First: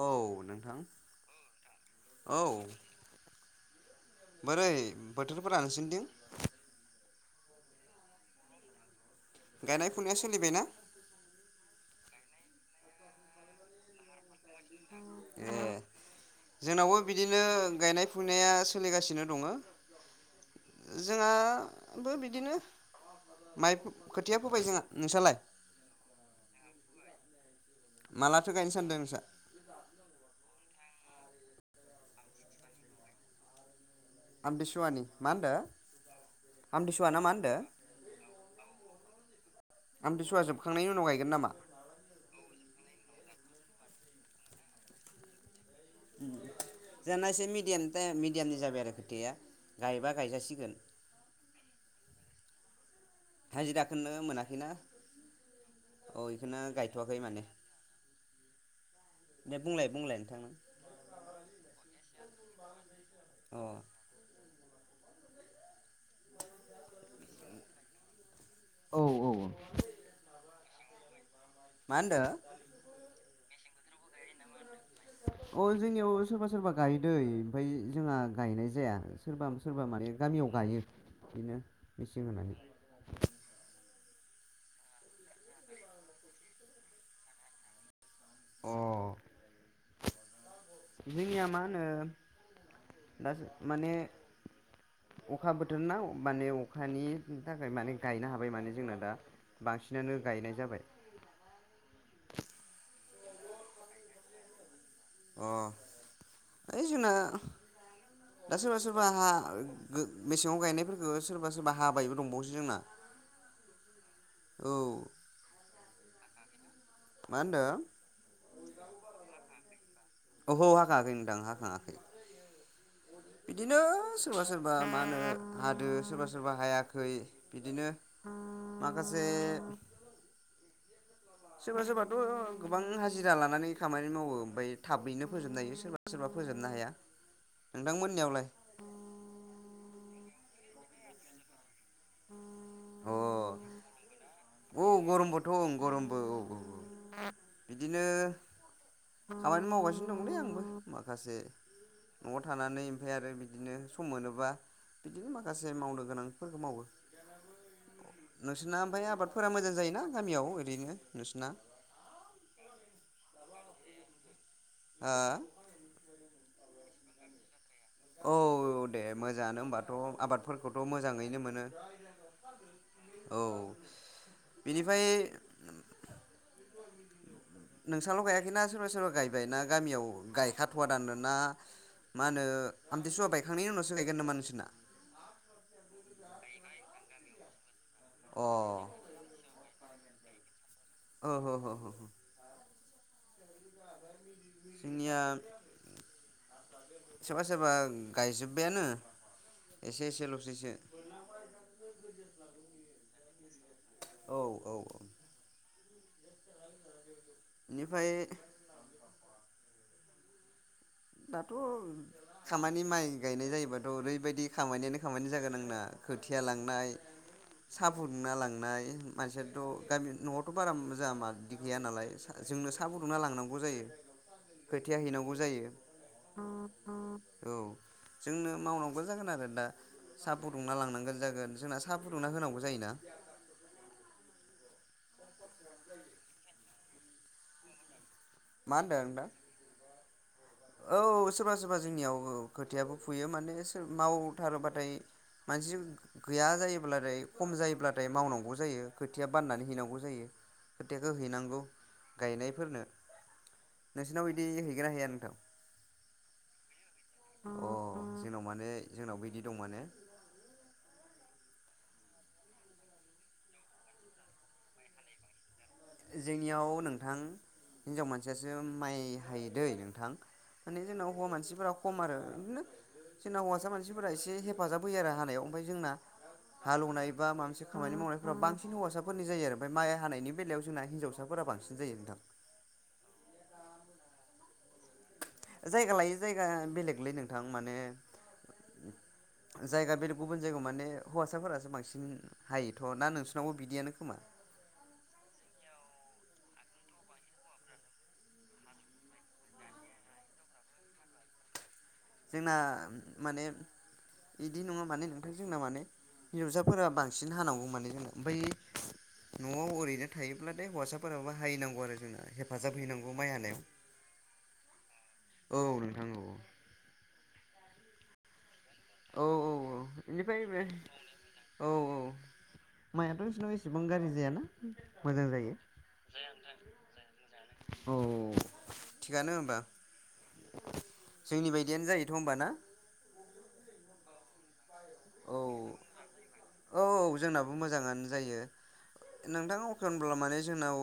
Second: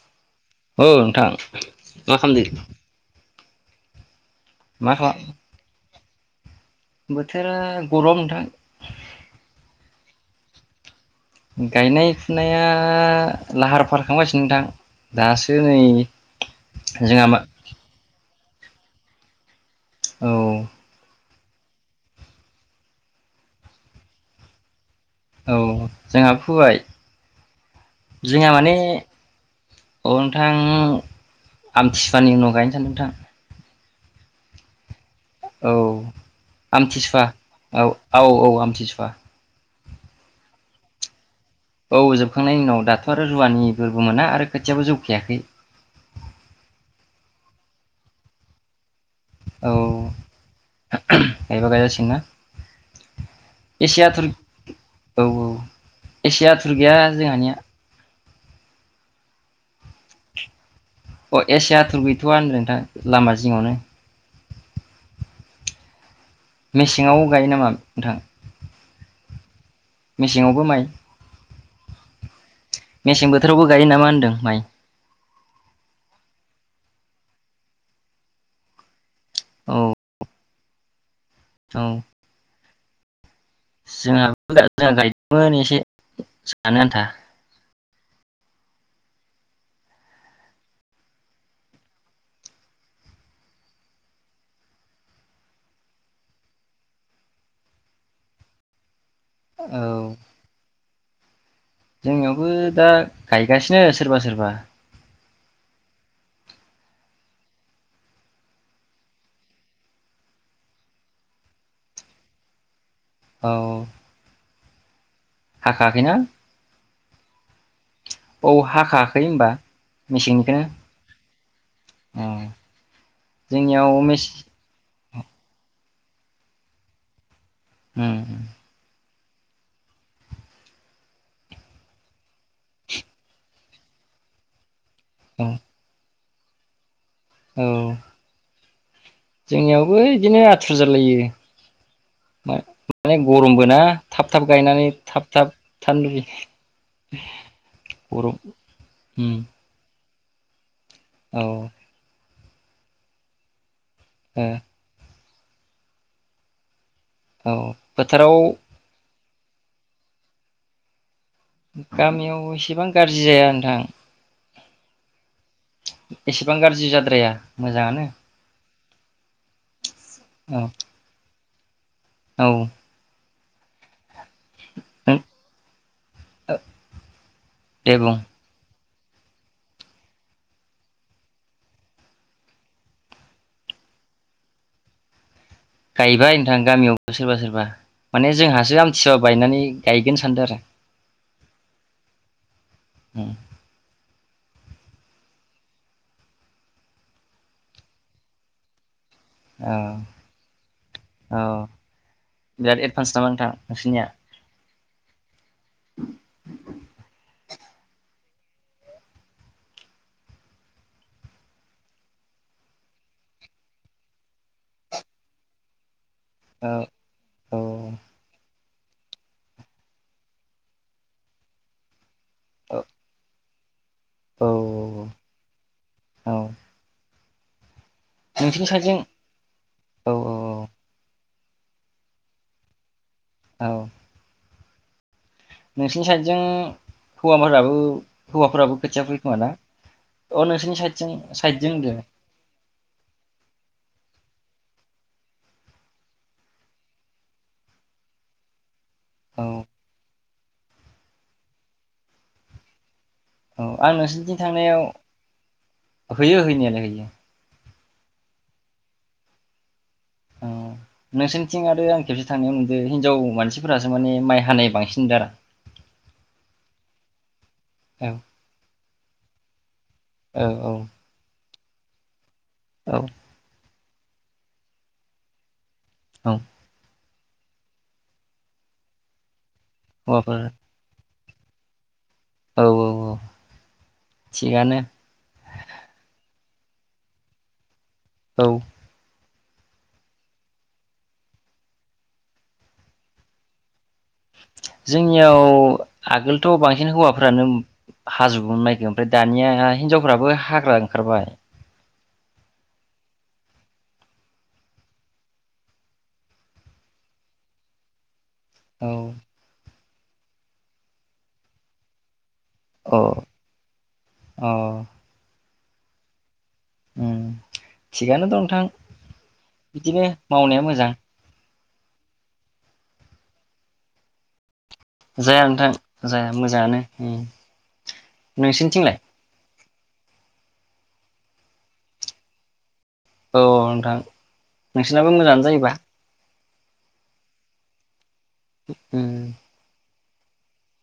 औ नोंथां औ नोंथां मा औ खालामदों? बोरै मा खालाम बोथोरफोरा नोंसोरनिथिं? बोथोरा गरम नोंथां। गायनाय फुनाया सोलिबायना? गायनाय फुनाया लाहार फाहार खालागासिनो। उम जोंनावबो जोंहा मा बिदिनो गायनाय फुनाया सोलिगासिनो दङ। औ जोंहाबो बिदिनो माइ खोथिया फोबाय जोंहा नोंसालाय औ जोंहा फोबाय। जोंहा मालाथो गायनो माने सानदों नोंसा? औ नोंथां आमथिसुवानि उनाव गायनो सानदों नोंथां। आमथिसुवानि। मा होनदो औ ना आमथिसुवा मा होनदो औ औ औ आमथिसुवा। आमथिसुवा जोबखांनायनि उनाव गायगोन नामा? औ जोबखांनायनि उनाव दाथ' आरो रुवानिफोरबो मोना आरो खोथियाबो जौखायाखै। जोंना एसे मिडियामनि तायेम मिडियामनि जाबाय आरो। खोथाया औ गायबा [unintelligible] गायजासिगोन गायबा गायजासिगोन ना एसि हाजिराखौनो आथुर मोनाखैना औ औ औ एसि बेखौनो आथुर गैया गायथ'वाखै माने जोंहानिया। दे बुंलाय बुंलाय नोंथां नों अ एसे आथुर गैथ'वा होनदों नोंथां लामा अ जिङावनो। मेसेङाव गायो नामा नोंथां? औ औ। मेसेङावबो माइ मा होनदो? मेसें बोथोरावबो गायो नामा होन्दों माइ? अ जोंनियाव सोरबा सोरबा गाय दै ओमफाय जोंहा गायनाय जाया। सोरबा औ सोरबा माने गामियाव लायो। बिदिनो औ मेसिं होनानै। जोंहाबो जोंहा गायदोंमोन एसे जानो आन्था। अ जोंनिया मा होनो दा माने अखा बोथोर ना माने अखानि थाखाय माने गायनो हाबाय माने जोंना दा। औ बांसिनानो गायनाय जाबाय। जोंनियावबो दा गायगासिनो सोरबा सोरबा अ ओइ जोंना दा सोरबा सोरबा हा गो मेसेंआव गायनायफोरखो सोरबा सोरबा हाबायबो दंबावोसो जोंना। औ। औ। हाखांआखैना मा होनदों? हाखायाखै होनबा अह' मेसेंनिखौनो हाखाङाखै नोंथां हाखाङाखै। औ बिदिनो जोंनियाव मेस सोरबा सोरबा मा होनो हादो। सोरबा सोरबा हायाखै। बिदिनो औ माखा से सोरबा सोरबाथ' गोबां हाजिरा लानानै खामानि मावो ओमफाय थाबैनो फोजोबनो हायो सोरबा। सोरबा फोजोबनो हाया। औ नोंथांमोननियावलाय? जोंनियावबो इदिनो आथुर जालायो। अ माने गर'मबो ना थाब थाब औ गायनानै थाब गरमबोथ' थाब ओं थानो गरमबो औ औ लुबैयो बिदिनो गर'म उम। खामानि मावगासिनो दंलै आंबो। माखासे औ न'आव थानानै ओमफाय आरो बिदिनो सम ओ मोनोबा बिदिनो माखासे मावनो गोनांफोरखो मावो। औ फोथाराव फोरा मोजां जायोना गामियाव ओरैनो नोंसोरना गामियाव एसेबां गाज्रि जाया [unintelligible] हा? जि जाद्राया। मोजाङानो। दे मोजाङानो होनबाथ' औ आबादफोरखौथ' मोजाङैनो मोनो? [inaudible] औ। औ बिनिफाय दे बुं नोंसाल' गायाखैना सोरबा सोरबा गायबाय ना गामियाव गायखाथ'वा दानो ना मा होनो आमथिसुवा बायखांनायनि उनावसो गायगोन नामा नोंसोना? गायबाय नोंथां गामियावबो सोरबा सोरबा माने अ जोंहासो आमथिसुवा बायनानै गायगोन सानदो आरो। अ अ अ। हम जोंनिया सोरबा सोरबा गायजोब्बायानो औ एसे एसेल'सैसो औ बिराद एडभान्स नामा नोंथां नोंसिोरनिया औ औ बेनिफाय दाथ' खामानि माइ गायनाय जायोबाथ' ओरैबायदि खामानियानो खामानि जागोन आंना खोथिया औ लांनाय सा फुदुंना लांनाय [inaudible] जोंनो औ सा फुदुंना लांनांगौ गौ जायो। औ खोथिआ हैनांगौ जायो औ। औ। जोंनो नोंसिनि साइडजों मावनांगौ जागोन आरो दा औ औ साहा फुदुंना लांनांगो जागोन जोंना सा फुदुंना होनांगौ जायो ना औ नोंसिनि साइदजों हौवाफोराबो हौवाफोराबो मा होनदों खोथिया फुयो नोंथां खोमाना औ सोरबा सोरबा जोंनियाव औ खोथियाबो फुयो माने माव थारोब्लाथाय मानसि गैया जायोब्लाथाय खम जायोब्लाथाय मावनांगौ जायो खोथिया औ बाननानै हैनांगौ जायो खोथियाखो हैनांगौ गायनायफोरनो औ आं नोंसोरनाव नोंसोरनिथिं बिदि हैगोन थांनायाव ना हैया नोंथां हैयो होनायालाय हैयो अ जोंनाव माने जोंनावबो बिदि दं माने अ नोंसोरनिथिं आरो आं खेबसे थांनायाव नुदों हिनजाव मानसिफोरासो माने माइ हानाय बांसिन नुदों आरो आं जोंनियाव नोंथां हिनजाव औ मानसियासो माइ हायो दै नोंथां औ औ माने जोंनाव हौवा मानसिफोरा खम आरो बिदिनो औ जोंना हौवासा मानसि मानसिफोरा एसे हेफाजाब होयो आरो हानायाव उमफ्राय जोंना औ हालौवनाय बा माबा मोनसे खामानि मावनायफोरा बांसिन हौवासाफोरनि जायो आरो ओमफ्राय माइ हानायनि हौवाफोर बेलायाव हिन्जावसाफोरा बांसिन जायो नोंथां। औ औ औ थिगानो। जायगा लायै जायगा बेलेगलै नोंथां माने औ जायगा बेलेग गुबुन जायगायाव माने हौवासाफोरासो बांसिन हायोथ' ना नोंसिनावबो बिदियानो खोमा। जोंनियाव आगोलथ' बांसिन हौवाफ्रानो हाजोबोमोन माइखो ओमफ्राय दानिया हिनजावफ्राबो हाग्रा ओंखारबाय। जोंना माने बिदि नङा माने नोंथां जोंना माने हिनजावसाफोरा बांसिन हानांगौ माने जोंना ओमफ्राय औ न'आव ओरैनो थायोब्लालाय हौवासाफोराबो हाहैनांगौ आरो जोंना हेफाजाब अ हैनांगौ माइ हानायाव अ औ नोंथां औ उम थिगानो दं नोंथां। औ औ औ बिदिनो बेनिफ्राय मावनाया मोजां। औ औ माइयाथ' नोंसिनाव बेसेबां गाज्रि जायाना? मोजां जाया जायो नोंथां जाया मोजाङानो औ नोंसोरनिथिंलाय? थिगानो होमबा जोंनि बायदियानो जायोथ' होमबा ना? औ नोंथां। नोंसोरनाबो औ मोजाङानो जायोबा? औ औ जोंनाबो मोजाङानो। जायो उम नोंथां। एख'नब्ला माने जोंनाव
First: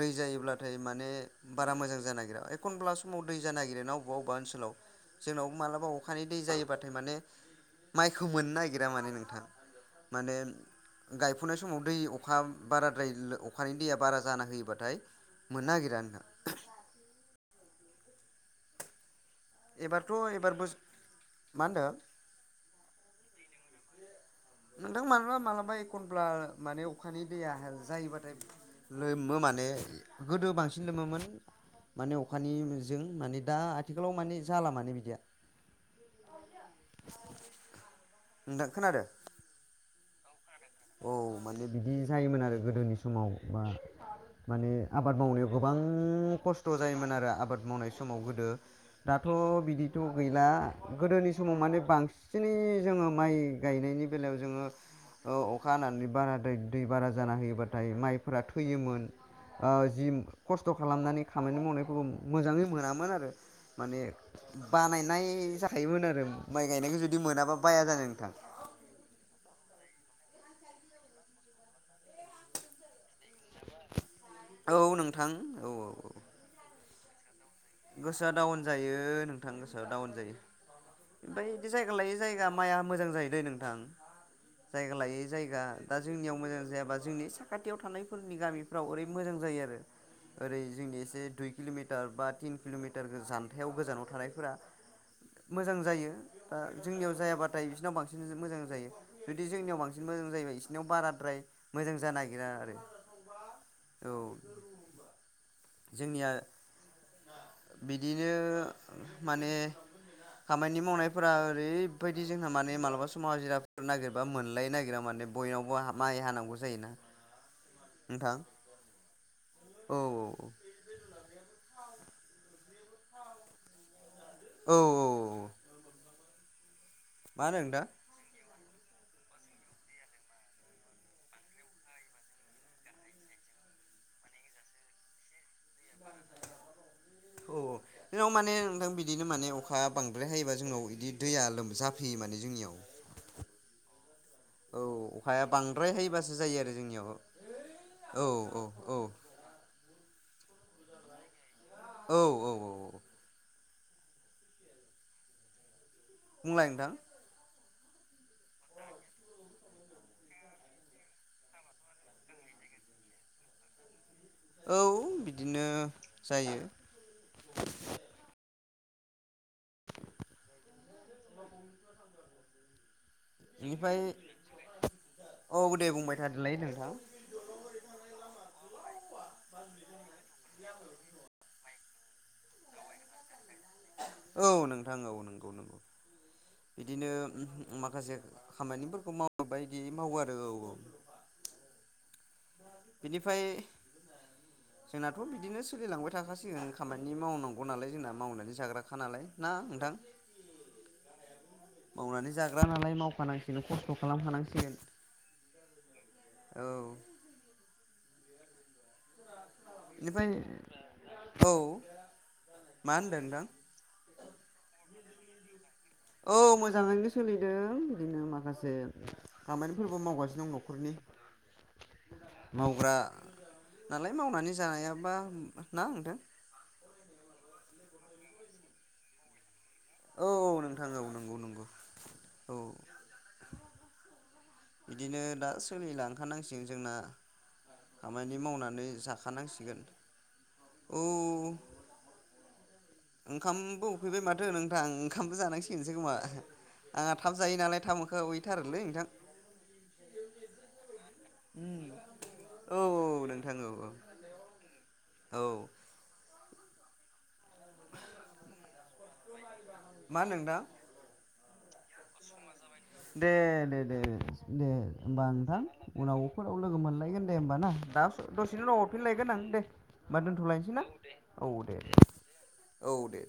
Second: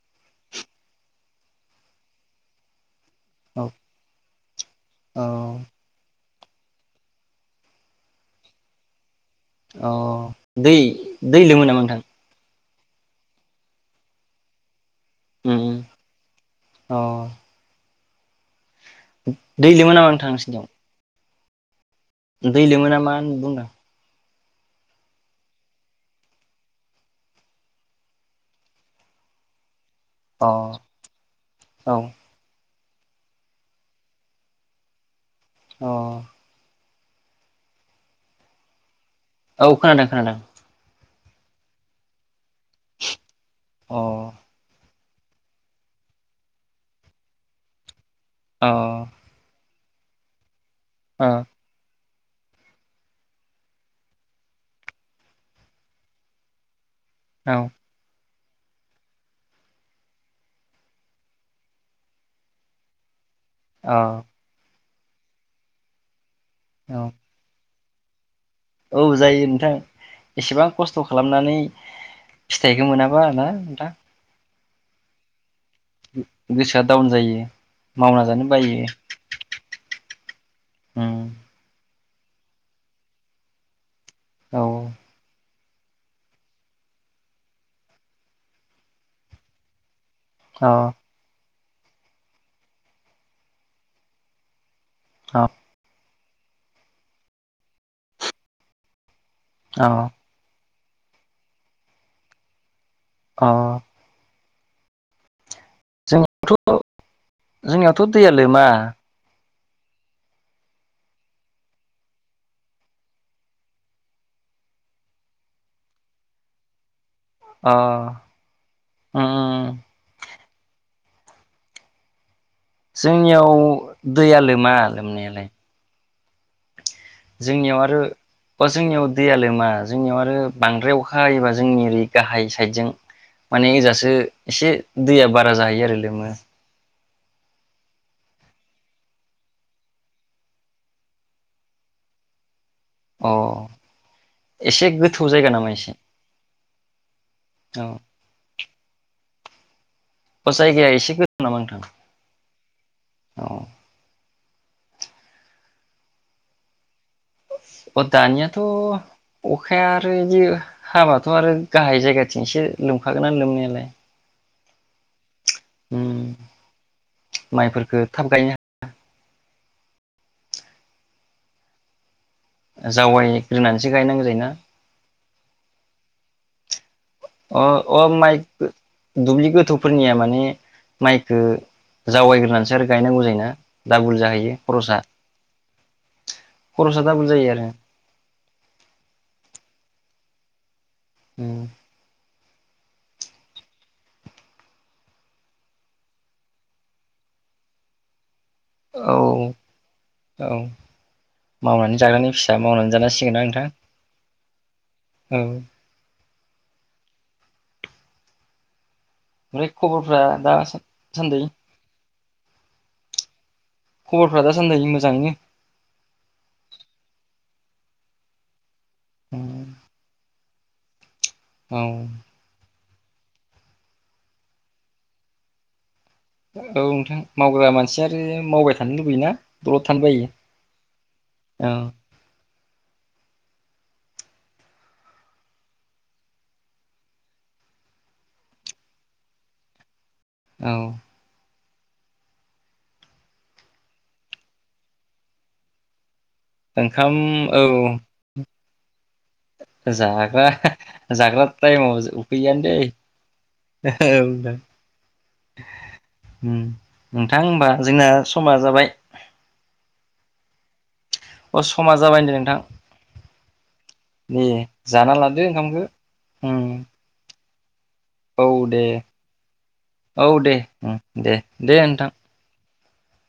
दै जायोब्लाथाय माने बारा मोजां जानो नागिरा एखनब्ला समाव दै जानो औ नागिरोना अबा अबा ओनसोलाव औ जोंनाव मालाबा अखानि दै जायोबाथाय माने माइखौ नागिरा मान नों औ माने दै दै गायफुनाय लोमो नामा समाव दै नोंथां? अखा बाराद्राय अखानि दैया बारा जाना होयोबाथाय मोननो उम नागिरा नोंथां। अ दै लोमो नामा एबारथ' नोंथां एबार नोंसिनियाव? मा होनदों? दै लोमो नामा होन बुंदां? नोंथां मालाबा मालाबा एख'नब्ला माने अखानि दैया जायोबाथाय लोमो माने अ गोदो बांसिन लोमोमोन औ माने अखानि जों माने दा आथिखालाव माने जाला मानो बिदिया। अ नोंथां खोनादों? औ खोनादों खोनादों। औ माने बिदि जायोमोन आरो। गोदोनि समाव बा अ माने आबाद मावनायाव गोबां खस्थ' जायोमोन आरो आबाद मावनाय सम समाव गोदो अ दाथ' बिदि। थ' गैला। अ गोदोनि समाव माने बांसिन बिनै जोङो माइ गायनायनि बेलायाव जोङो ओ औ खानानै बाना दै दै बारा जाना औ होयोबाथाय माइ फोर थैयोमोन जि खस्थ' खालामनानै खामानि मावनायफोरखौ मोजाङै मोनामोन आरो। माने औ बानायनाय जाखायोमोन आरो। माइ गायनायखौ औ जुदि मोनाबा बाया जादो नोंथां। औ जायो नोंथां एसेबां खस्थ' खालामनानै फिथाइखौ मोनाबा ना नोंथां। औ नोंथां औ। औ औ गो-गोसोआ डाउन जायो। मावना गोसोआ जानो डाउन बायो जायो नोंथां गोसोआ डाउन जायो। उम बैदि जाय गा लायै जायगा माइआ मोजां जायो दैे नोंथां। औ जायगा लायै जायगा। दा जोंनियाव मोजां जायाबा जोंनि साखाथियाव थानायफोरनि गामिफ्राव ओरै मोजां जायो आरो। ओरै औ जोंनि एसे दुइ किल'मिटार बा थिन किल'मिटार गोजान्थायाव गोजानाव थानायफोरा अ मोजां जायो‌। दा जोंनियाव जायाबाथाय बिसिनाव बांसिन मोजां जायो। जुदि जोंनियाव अ बांसिन मोजां जायोबा इसि नियाव बाराद्राय मोजां जानो नागिरा आरो। अ। औ जोंनिया जोंनियावथ' जोंनियावथ' दैया बिदिनो लोमा माने खामानि मावनायफोरा ओरैबायदि जोंहा माने मालाबा समाव हाजिराफोर नागिरबा मोनलायनो नागिरा माने बयनावबो हा माइ हानांगौ जायोना। अ नोंथां उम। औ जोंनियाव दैया लोमा औ औ औ लोमनायालाय। मा होनो जोंनियाव नोंथां आरो बा जोंनियाव दैया लोमा जोंनियाव आरो बांद्राय अखा हायोबा जोंनि ओरै गाहाय साइदजों माने ओजासो एसे दैया बारा जाहैयो आरो लोमो। औ औ जोंनाव माने नोंथां बिदिनो माने अखा बांद्राय हायोबा जोंनाव इदि दैया लोम जाफैयो माने जोंनियाव। अ औ एसे गोथौ अखाया जायगा नामा बांद्राय एसे हायोबासो जायो आरो जोंनियाव औ औ औ औ। जायगाया एसे गोथ नामा नोंथां? औ औ औ। अ। बुंलाय नोंथां। अ दानियाथ' अखाया आरो इदि हाबाथ' आरो गाहाय जायगाथिं एसे लोमखागोनना लोमनायालाय। औ। दिनो उम जायो। माइफोरखो [unintelligible] जावायग्रोनानैसो बेनिफाय गायनांगौ जायोना औ दे बुंबाय थादोलाय नों थां। अ अ माइ दुब्लि गोथौफोरनिया जावाय गोरनानैसो आरो गायनांगौ जायो ना। औ नोंथां औ नंगौ नंगौ खरसा बिदिनो दाबुल उम जायो आरो उम माखासे खामानिफोरखौ माव बायदि मावो आ उम। बिनिफाय जोंनाथ' बिदिनो सोलिलांबाय थाखासिगोन खामानि मावनांगौ नालाय जोंना मावनानै जाग्राखा औ नालाय ना नोंथां? औ मावनानै जाग्रानि फिसा जाग्रा मावनानै नालाय जानांसिगोन ना नोंथां मावखानांसिगोन खस्थ' खालामखानांसिगोन। औ औ। [inaudible] ओमफाय खबरफ्रा बेनिफ्राय दा सा-सान्दै। औ मा होनदों नोंथां? खबरफ्रा दासान्दै मोजां ना। ओं बिदिनो माखासे खामानिफोरबो मावगासिनो दंङ। हरनि। औ। मावग्रा नालाय मावनानै जायाबा ना नोंथां। औ नोंथां मावग्रा मानसि आरो मावबाय थानो लुबैयोना? दलद थानो औ बायो औ नोंथां औ नंगौ नंगौ अ। औ। बिदिनो दा सोलिलांखानांसिगोन जोंना खामानि मावनानै जाखानांसिगोन। औ। ओंखामबो उखैबाय माथो नोंथां ओंखामबो जानांसिगोनसो खोमा। ओंखाम औ। थारोलै नोंथां। जाग्रा जाग्रा टाइमाव उखैयानो दै औ नोंथां औ औ नोंथां उम नोंथां होमबा जोंना समा जाबाय। मा होनदों नोंथां अ समा जाबाय होनदो नोंथां दे दे दे दे जाना होमबा लादो नोंथां ओंखामखो उम उनावफोराव लोगो मोनलायगोन। दे होमबा ना दा औ दसेनो उनाव दे हरफिनलायगोन आं दे होमबा औ दे दोन्थ'लायनोसै ना उम औ दे नोंथां। दे औ दे